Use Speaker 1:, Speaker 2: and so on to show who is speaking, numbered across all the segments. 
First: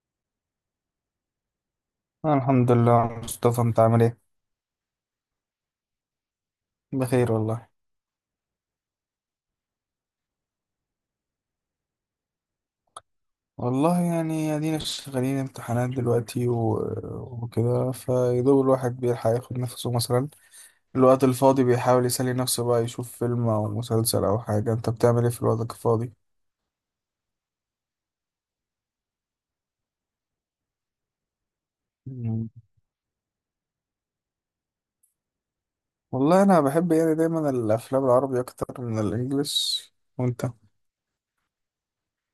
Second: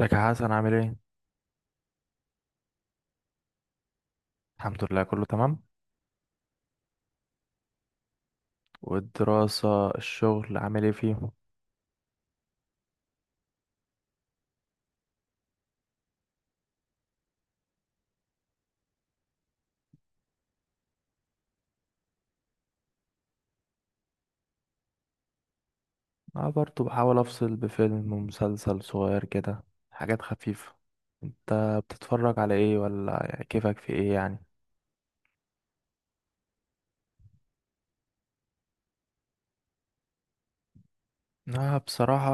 Speaker 1: ازيك يا حسن، عامل ايه؟
Speaker 2: الحمد لله مصطفى، انت عامل ايه؟
Speaker 1: الحمد لله كله تمام.
Speaker 2: بخير والله.
Speaker 1: والدراسة الشغل عامل ايه فيهم؟
Speaker 2: والله يعني ادينا شغالين امتحانات دلوقتي وكده، فيدوب الواحد بيلحق ياخد نفسه مثلا. الوقت الفاضي بيحاول يسلي نفسه بقى، يشوف فيلم او مسلسل او حاجة. انت بتعمل ايه في الوقت الفاضي؟
Speaker 1: أنا برضه بحاول أفصل بفيلم ومسلسل صغير كده، حاجات خفيفة. انت بتتفرج
Speaker 2: مم.
Speaker 1: على ايه ولا كيفك في ايه يعني؟
Speaker 2: والله انا بحب يعني دايما الافلام العربي اكتر من الانجليش. وانت؟
Speaker 1: أنا بصراحة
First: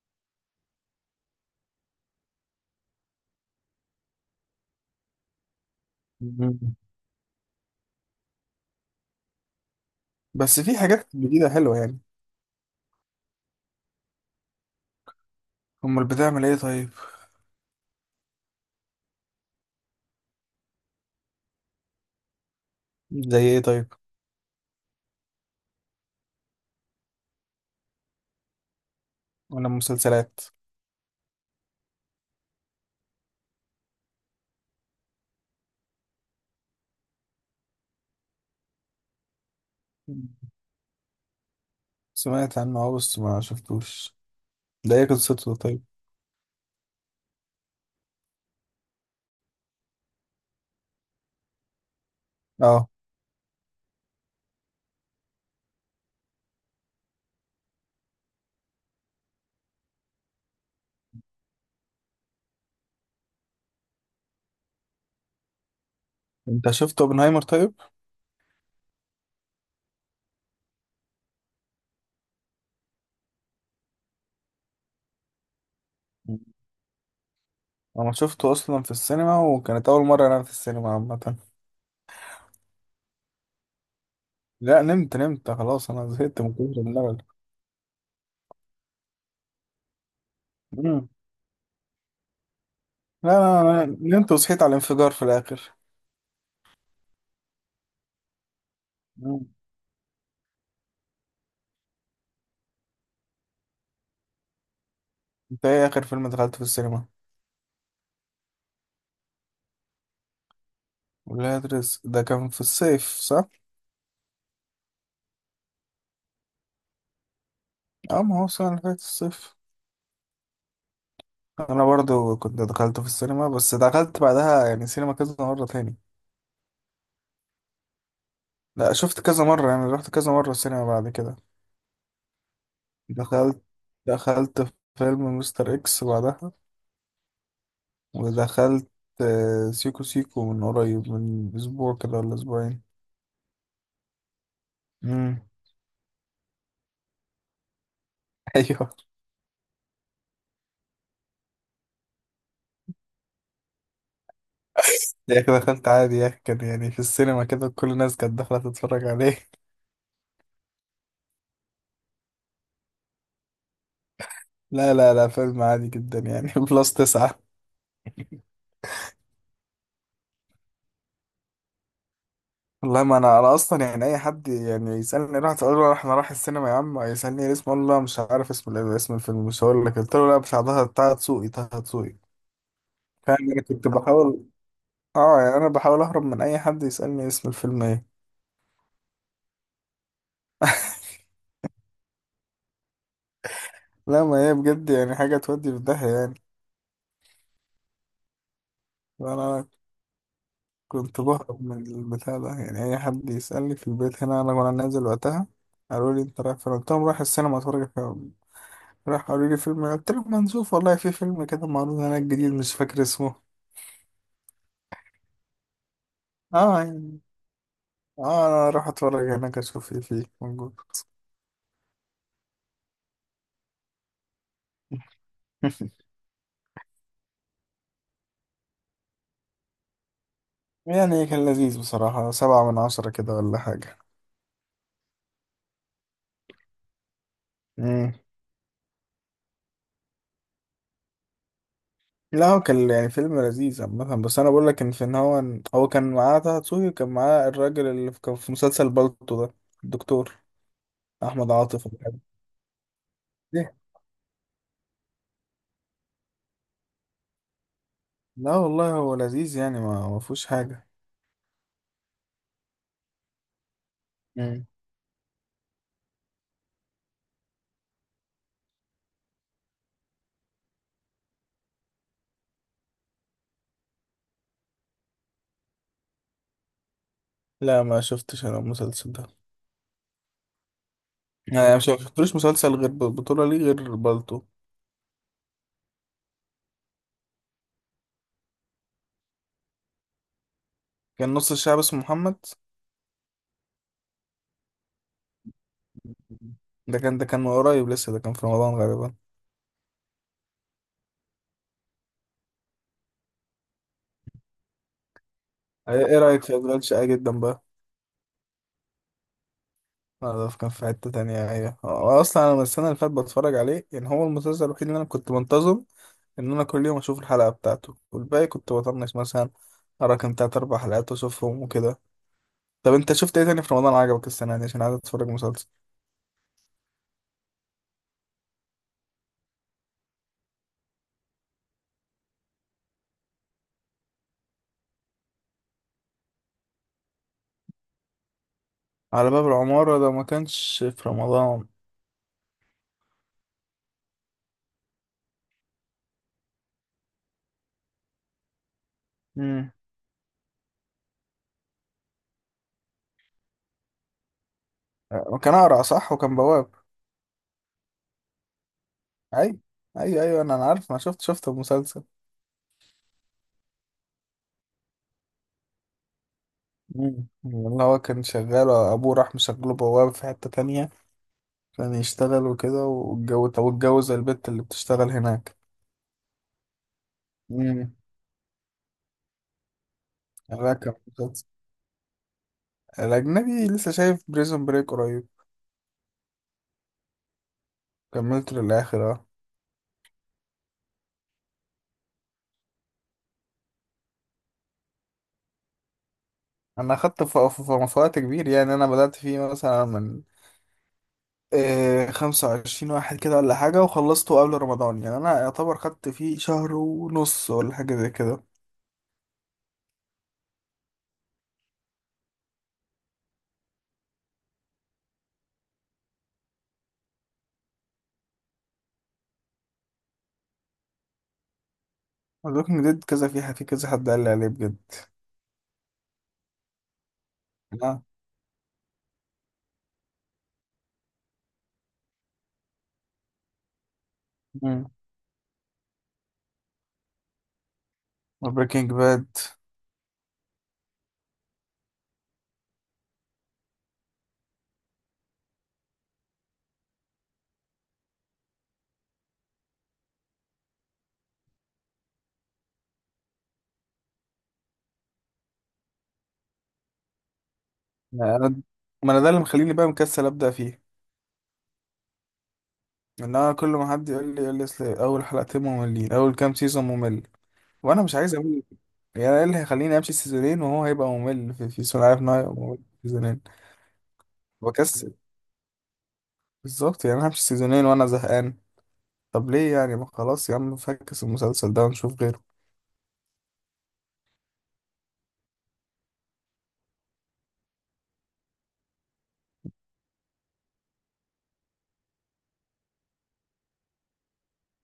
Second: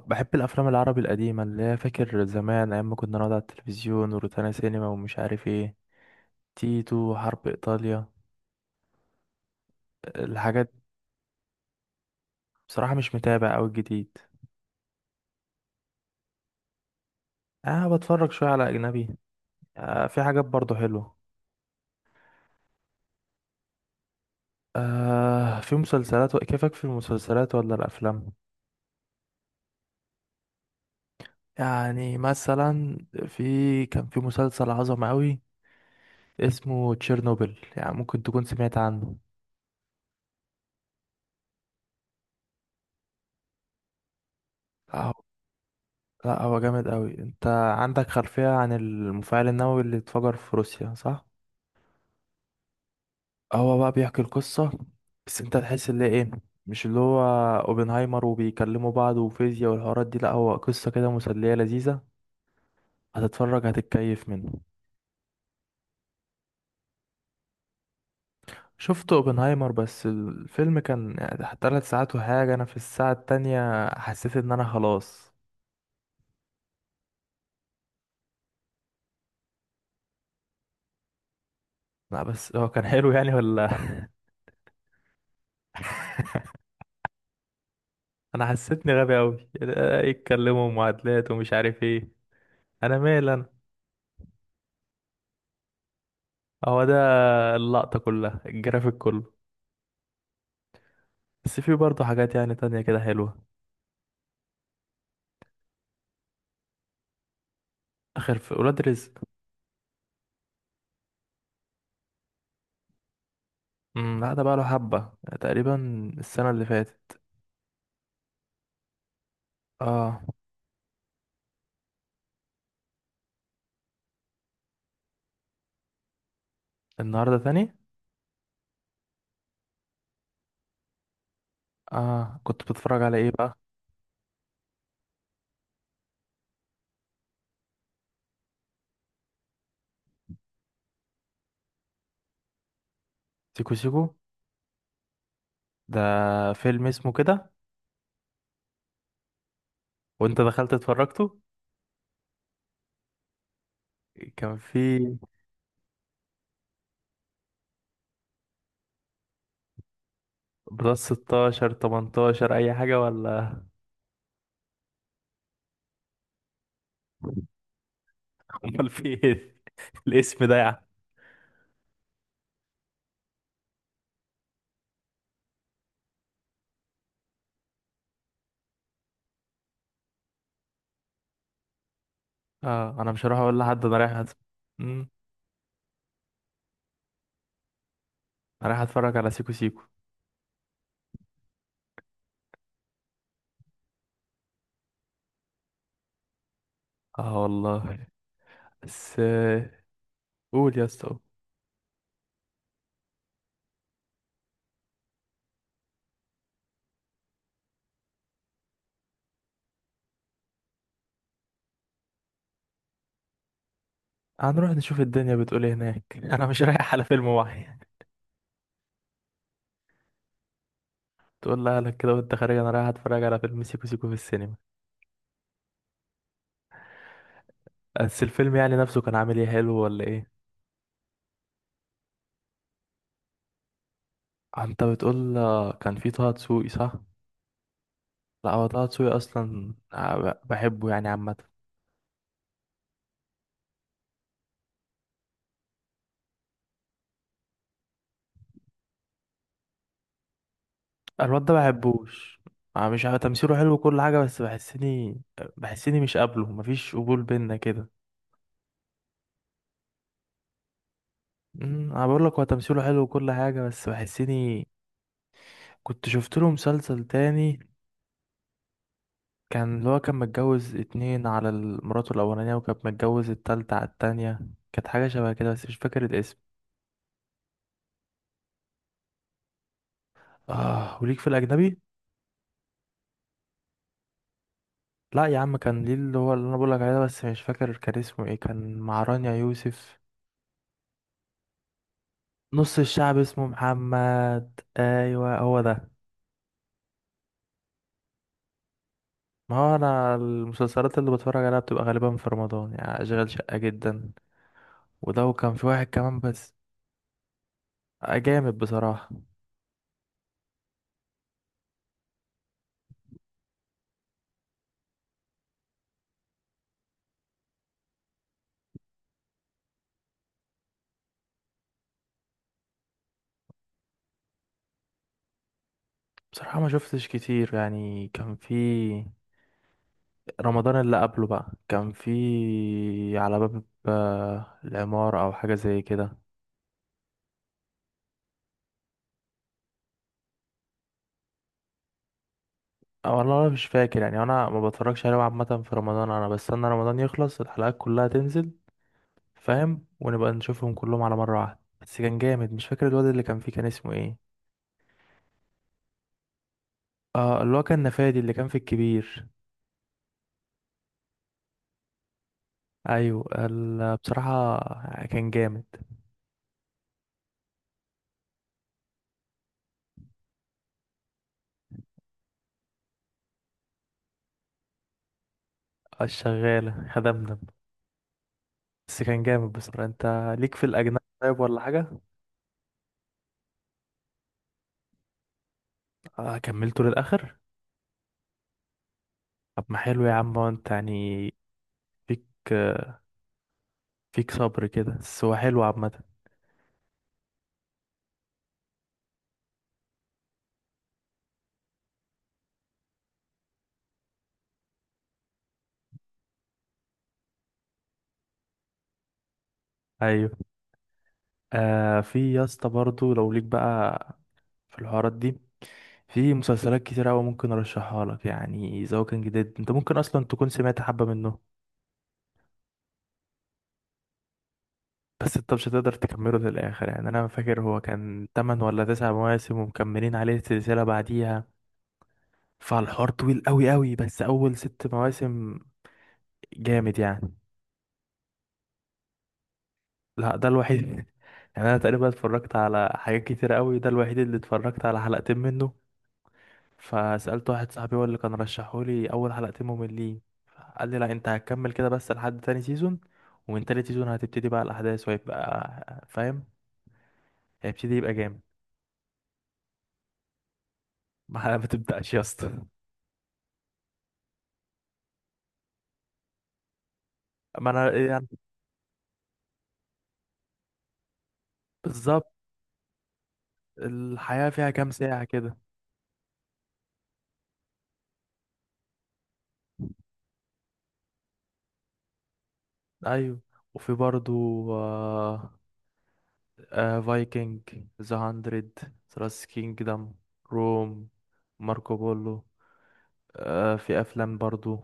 Speaker 1: بحب الأفلام العربي القديمة اللي هي فاكر زمان أيام ما كنا نقعد على التلفزيون وروتانا سينما ومش عارف ايه،
Speaker 2: مم.
Speaker 1: تيتو، حرب إيطاليا،
Speaker 2: بس
Speaker 1: الحاجات.
Speaker 2: في حاجات جديدة حلوة يعني.
Speaker 1: بصراحة مش متابع أوي الجديد.
Speaker 2: امال بتعمل ايه طيب؟
Speaker 1: أنا بتفرج شوية على أجنبي. آه، في حاجات برضه حلوة.
Speaker 2: زي ايه طيب؟
Speaker 1: آه، في مسلسلات. كيفك في المسلسلات ولا الأفلام؟
Speaker 2: ولا مسلسلات.
Speaker 1: يعني مثلا كان في مسلسل عظمة أوي اسمه تشيرنوبل، يعني ممكن تكون سمعت عنه.
Speaker 2: سمعت عنه اه، بس ما شفتوش. ده
Speaker 1: لا
Speaker 2: ايه
Speaker 1: هو
Speaker 2: قصته طيب؟
Speaker 1: لا هو جامد أوي. أنت عندك خلفية عن المفاعل النووي اللي اتفجر في روسيا، صح؟
Speaker 2: اه،
Speaker 1: هو بقى بيحكي القصة، بس أنت تحس اللي إيه، مش اللي هو اوبنهايمر وبيكلموا بعض وفيزياء والحوارات دي. لا هو قصة كده مسلية لذيذة، هتتفرج هتتكيف منه.
Speaker 2: انت شفت اوبنهايمر طيب؟
Speaker 1: شفت اوبنهايمر بس الفيلم كان يعني 3 ساعات وحاجة، انا في الساعة التانية حسيت ان انا خلاص.
Speaker 2: مم. انا شفته اصلا في السينما، وكانت اول مره انام في السينما عامه.
Speaker 1: لا بس هو كان حلو يعني ولا؟
Speaker 2: لا، نمت نمت خلاص، انا زهقت من كتر الملل.
Speaker 1: انا حسيتني غبي اوي، يتكلموا
Speaker 2: مم.
Speaker 1: معادلات ومش عارف ايه، انا مال
Speaker 2: لا
Speaker 1: انا.
Speaker 2: لا لا، نمت وصحيت على الانفجار في الاخر.
Speaker 1: هو ده، اللقطة كلها، الجرافيك كله.
Speaker 2: مم.
Speaker 1: بس في برضه حاجات يعني تانية كده حلوة.
Speaker 2: انت ايه اخر فيلم دخلت في السينما؟
Speaker 1: اخر في ولاد رزق.
Speaker 2: ولاد رزق ده كان في الصيف صح؟
Speaker 1: لا ده بقى له حبة، تقريبا السنة اللي فاتت.
Speaker 2: اه، ما هو السنه اللي فاتت الصيف.
Speaker 1: اه.
Speaker 2: انا برضو كنت دخلت في السينما، بس دخلت بعدها يعني سينما كذا مره تاني.
Speaker 1: النهاردة تاني.
Speaker 2: لا، شفت كذا مره، يعني رحت كذا مره السينما بعد كده.
Speaker 1: اه، كنت بتتفرج على ايه بقى؟
Speaker 2: دخلت دخلت فيلم مستر اكس بعدها. ودخلت سيكو سيكو من قريب، من اسبوع كده ولا اسبوعين.
Speaker 1: سيكو سيكو؟
Speaker 2: امم.
Speaker 1: ده فيلم اسمه كده؟
Speaker 2: ايوه.
Speaker 1: وانت دخلت اتفرجته؟ كان في
Speaker 2: يا اخي دخلت عادي يا اخي، كان يعني في السينما كده كل الناس كانت داخله تتفرج عليه.
Speaker 1: بلس 16 18 اي حاجة ولا؟
Speaker 2: لا لا لا، فيلم عادي جدا يعني. +9.
Speaker 1: امال في ايه الاسم ده يعني؟
Speaker 2: والله، ما انا اصلا يعني اي حد يعني يسالني راح تقول له احنا رايح السينما يا عم، يسالني إيه اسمه، اقول له لا مش عارف اسم اسم الفيلم مش هقول لك. قلت له لا مش هحضرها، بتاع تسوقي بتاع تسوقي طه دسوقي.
Speaker 1: اه انا مش هروح
Speaker 2: فاهم
Speaker 1: اقول
Speaker 2: انا
Speaker 1: لحد
Speaker 2: كنت
Speaker 1: انا رايح
Speaker 2: بحاول.
Speaker 1: مم.
Speaker 2: اه يعني انا بحاول اهرب من اي حد يسألني اسم الفيلم ايه.
Speaker 1: انا رايح اتفرج على سيكو سيكو.
Speaker 2: لا ما هي بجد يعني حاجة تودي في داهية يعني.
Speaker 1: اه والله. بس
Speaker 2: انا
Speaker 1: قول يا اسطى قول.
Speaker 2: كنت بهرب من البتاع ده، يعني اي حد يسألني في البيت. هنا انا وانا نازل وقتها قالوا لي انت رايح فين؟ قلت لهم رايح السينما اتفرج فيلم. راح قالوا لي فيلم إيه؟ قلت لهم ما نشوف والله، في فيلم كده معروض هناك جديد مش فاكر اسمه.
Speaker 1: هنروح نشوف الدنيا بتقول ايه هناك. انا مش
Speaker 2: اه
Speaker 1: رايح على
Speaker 2: يعني.
Speaker 1: فيلم واحد.
Speaker 2: اه انا راح اتفرج هناك اشوف ايه فيه موجود.
Speaker 1: تقول لأهلك كده وانت خارج انا رايح اتفرج على فيلم سيكو سيكو في السينما. بس الفيلم يعني نفسه كان عامل ايه، حلو ولا ايه؟
Speaker 2: يعني كان لذيذ بصراحة، 7/10 كده ولا حاجة.
Speaker 1: انت بتقول كان في طه دسوقي صح؟
Speaker 2: مم.
Speaker 1: لا هو طه دسوقي اصلا بحبه يعني عامه.
Speaker 2: لا هو كان يعني فيلم لذيذ عامة، بس أنا بقول لك إن في إن هو هو كان معاه طه دسوقي، وكان معاه الراجل اللي كان في مسلسل بالطو ده، الدكتور
Speaker 1: الواد
Speaker 2: أحمد
Speaker 1: ده
Speaker 2: عاطف ولا حاجة.
Speaker 1: بحبوش. آه، مش عارف، تمثيله حلو
Speaker 2: ليه؟
Speaker 1: وكل حاجه بس بحسني. بحسني مش قابله، مفيش قبول بينا كده.
Speaker 2: لا والله هو لذيذ يعني، ما ما فيهوش حاجة.
Speaker 1: انا بقول لك هو تمثيله حلو وكل حاجه بس
Speaker 2: مم.
Speaker 1: بحسني. كنت شفت له مسلسل تاني كان اللي هو كان متجوز اتنين على مراته الاولانيه وكان متجوز التالتة على التانية. كانت حاجه شبه كده بس مش فاكر الاسم.
Speaker 2: لا ما شفتش أنا المسلسل ده.
Speaker 1: اه وليك في
Speaker 2: يعني
Speaker 1: الاجنبي؟
Speaker 2: مش ما شفتلوش مسلسل غير بطولة ليه غير بالطو.
Speaker 1: لا يا عم، كان ليه، اللي هو اللي انا بقول لك عليه ده بس مش فاكر كان اسمه ايه، كان مع رانيا يوسف.
Speaker 2: كان نص الشعب اسمه محمد.
Speaker 1: نص الشعب اسمه محمد، ايوه هو ده.
Speaker 2: ده كان من قريب لسه، ده كان في رمضان غالبا.
Speaker 1: ما هو انا المسلسلات اللي بتفرج عليها بتبقى غالبا في رمضان، يعني اشغال شقة جدا. وده، وكان في واحد
Speaker 2: إيه
Speaker 1: كمان
Speaker 2: رأيك في
Speaker 1: بس.
Speaker 2: أشغال شقة جدا بقى؟
Speaker 1: آه، جامد بصراحة.
Speaker 2: آه، ده كان في حتة تانية. أيوة، هو أصلا أنا من السنة اللي فاتت بتفرج عليه، يعني هو المسلسل الوحيد اللي أنا كنت منتظم إن أنا كل يوم أشوف الحلقة بتاعته، والباقي كنت بطنش مثلا. أراكم 3 أو 4 حلقات وأشوفهم وكده. طب أنت شفت إيه تاني في رمضان عجبك السنة دي؟ عشان عايز أتفرج مسلسل.
Speaker 1: بصراحة ما شفتش كتير، يعني كان في رمضان اللي قبله بقى كان في على باب العمارة او حاجة زي كده.
Speaker 2: على باب العمارة ده ما كانش في رمضان.
Speaker 1: أو والله أنا مش فاكر يعني، انا ما بتفرجش عليه عامة في رمضان، انا بستنى رمضان يخلص الحلقات كلها تنزل،
Speaker 2: امم.
Speaker 1: فاهم، ونبقى نشوفهم كلهم على مرة واحدة. بس كان جامد، مش فاكر الواد اللي كان فيه كان اسمه ايه.
Speaker 2: وكان أقرع صح، وكان بواب.
Speaker 1: اه، اللي هو كان نفادي اللي كان في الكبير.
Speaker 2: أي أيوة أيوة، أنا عارف، ما شفت شفت المسلسل.
Speaker 1: ايوه بصراحة كان جامد.
Speaker 2: امم. اللي هو كان شغال، أبوه راح مشغله بواب في حتة تانية، كان يشتغل وكده واتجوز. طب واتجوز البت اللي بتشتغل هناك.
Speaker 1: الشغالة خدمنا.
Speaker 2: مم.
Speaker 1: بس كان جامد بصراحة. انت ليك في
Speaker 2: لا كان
Speaker 1: الأجنبي طيب
Speaker 2: مسلسل.
Speaker 1: ولا حاجة؟
Speaker 2: الأجنبي لسه شايف بريزون بريك قريب.
Speaker 1: آه كملته للآخر.
Speaker 2: كملته للآخر اه.
Speaker 1: طب ما حلو يا عم، هو انت يعني فيك فيك صبر كده، بس هو حلو عامة.
Speaker 2: أنا أخدت في وقت كبير يعني، أنا بدأت فيه مثلا من 25/1 كده ولا حاجة، وخلصته قبل رمضان. يعني أنا يعتبر خدت فيه شهر ونص ولا حاجة زي كده.
Speaker 1: ايوه. آه في يا اسطى برضه لو ليك بقى في الحوارات دي، في مسلسلات كتير أوي ممكن أرشحها لك، يعني إذا هو كان جديد أنت ممكن أصلا تكون سمعت حبة منه.
Speaker 2: ولكن جد كذا، في في كذا حد قال لي عليه بجد.
Speaker 1: بس أنت مش هتقدر تكمله للآخر، يعني أنا فاكر هو كان تمن ولا تسع مواسم ومكملين عليه سلسلة بعديها، فالحوار طويل أوي أوي، بس أول
Speaker 2: مم.
Speaker 1: 6 مواسم جامد يعني.
Speaker 2: بريكنج باد.
Speaker 1: لا ده الوحيد. يعني أنا تقريبا اتفرجت على حاجات كتير أوي، ده الوحيد اللي اتفرجت على حلقتين منه، فسألت واحد صاحبي هو اللي كان رشحهولي، أول حلقتين مملين. قال لي لا أنت هتكمل كده بس لحد تاني سيزون، ومن تالت سيزون هتبتدي بقى الأحداث وهيبقى فاهم هيبتدي يبقى
Speaker 2: ما
Speaker 1: جامد.
Speaker 2: أنا ما أنا ده اللي مخليني بقى مكسل أبدأ فيه.
Speaker 1: ما تبدأش يا اسطى.
Speaker 2: لا، كل ما حد يقول لي اصل اول حلقتين مملين، اول كام سيزون ممل.
Speaker 1: ما أنا
Speaker 2: وانا مش
Speaker 1: يعني،
Speaker 2: عايز اقول يعني ايه اللي هيخليني امشي سيزونين وهو هيبقى ممل في سيزون؟ عارف ان
Speaker 1: بالظبط،
Speaker 2: هو هيبقى ممل في سيزونين.
Speaker 1: الحياة فيها كام
Speaker 2: بكسل.
Speaker 1: ساعة كده؟
Speaker 2: بالظبط، يعني انا همشي سيزونين وانا زهقان. طب ليه يعني؟ ما خلاص يا عم، فكس المسلسل ده ونشوف غيره.
Speaker 1: أيوه. وفي برضو فايكنج، ذا هاندرد، ثلاث كينجدم، روم، ماركو بولو. في أفلام برضو،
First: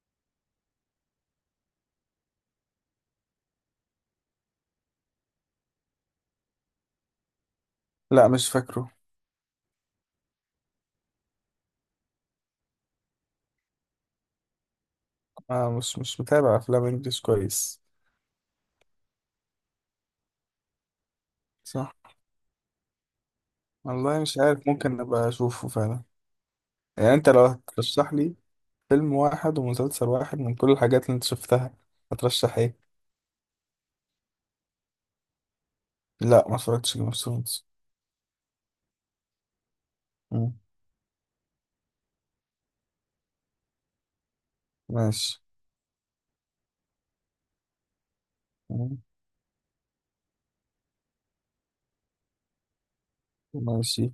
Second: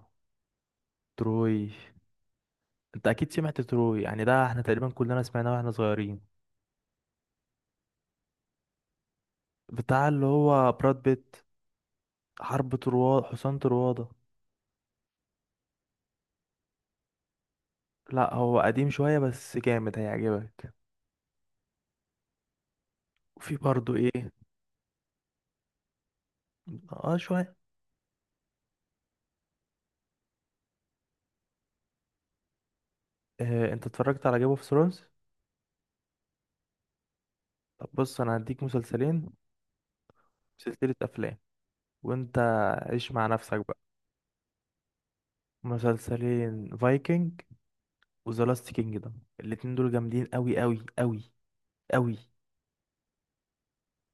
Speaker 1: تروي. انت اكيد سمعت تروي، يعني ده احنا تقريبا كلنا سمعناه واحنا صغيرين،
Speaker 2: لا مش فاكره.
Speaker 1: بتاع اللي هو براد بيت، حرب طروادة، حصان طروادة.
Speaker 2: آه، مش متابع افلام انجلش كويس.
Speaker 1: لا هو قديم شوية بس جامد هيعجبك.
Speaker 2: صح.
Speaker 1: وفي برضو
Speaker 2: والله
Speaker 1: ايه،
Speaker 2: مش عارف، ممكن ابقى اشوفه فعلا. يعني
Speaker 1: اه
Speaker 2: انت لو
Speaker 1: شوية.
Speaker 2: هترشح لي فيلم واحد ومسلسل واحد من كل الحاجات اللي انت شفتها هترشح ايه؟
Speaker 1: اه انت اتفرجت على جيم اوف ثرونز؟
Speaker 2: لا ما اتفرجتش جيم اوف ثرونز.
Speaker 1: طب بص، انا هديك مسلسلين، سلسلة افلام، وانت عيش مع نفسك بقى.
Speaker 2: ماشي.
Speaker 1: مسلسلين: فايكنج وذا لاست
Speaker 2: مم.
Speaker 1: كينجدم، الاتنين دول جامدين قوي قوي قوي قوي.
Speaker 2: ماشي.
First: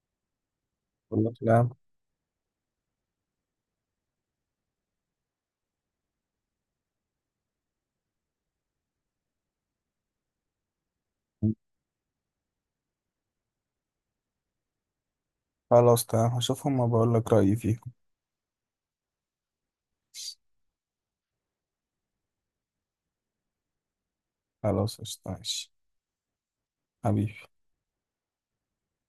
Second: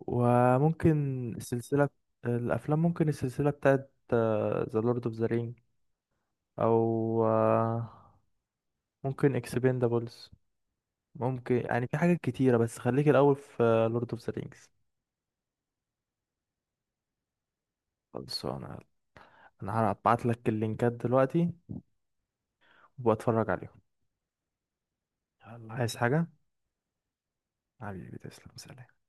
Speaker 1: وممكن
Speaker 2: اقول لك لا.
Speaker 1: السلسلة، الأفلام، ممكن السلسلة بتاعت ذا لورد اوف ذا رينج، أو ممكن اكسبندابلز، ممكن يعني في حاجات كتيرة بس خليك الأول في لورد اوف ذا رينجز.
Speaker 2: خلاص تمام، هشوفهم وبقول لك رأيي فيهم.
Speaker 1: خلاص. أنا هبعت لك اللينكات دلوقتي وأتفرج عليهم.
Speaker 2: خلاص قشطة،
Speaker 1: يلا
Speaker 2: ماشي.
Speaker 1: عايز حاجة؟
Speaker 2: حبيبي.
Speaker 1: حبيبي تسلم سلام.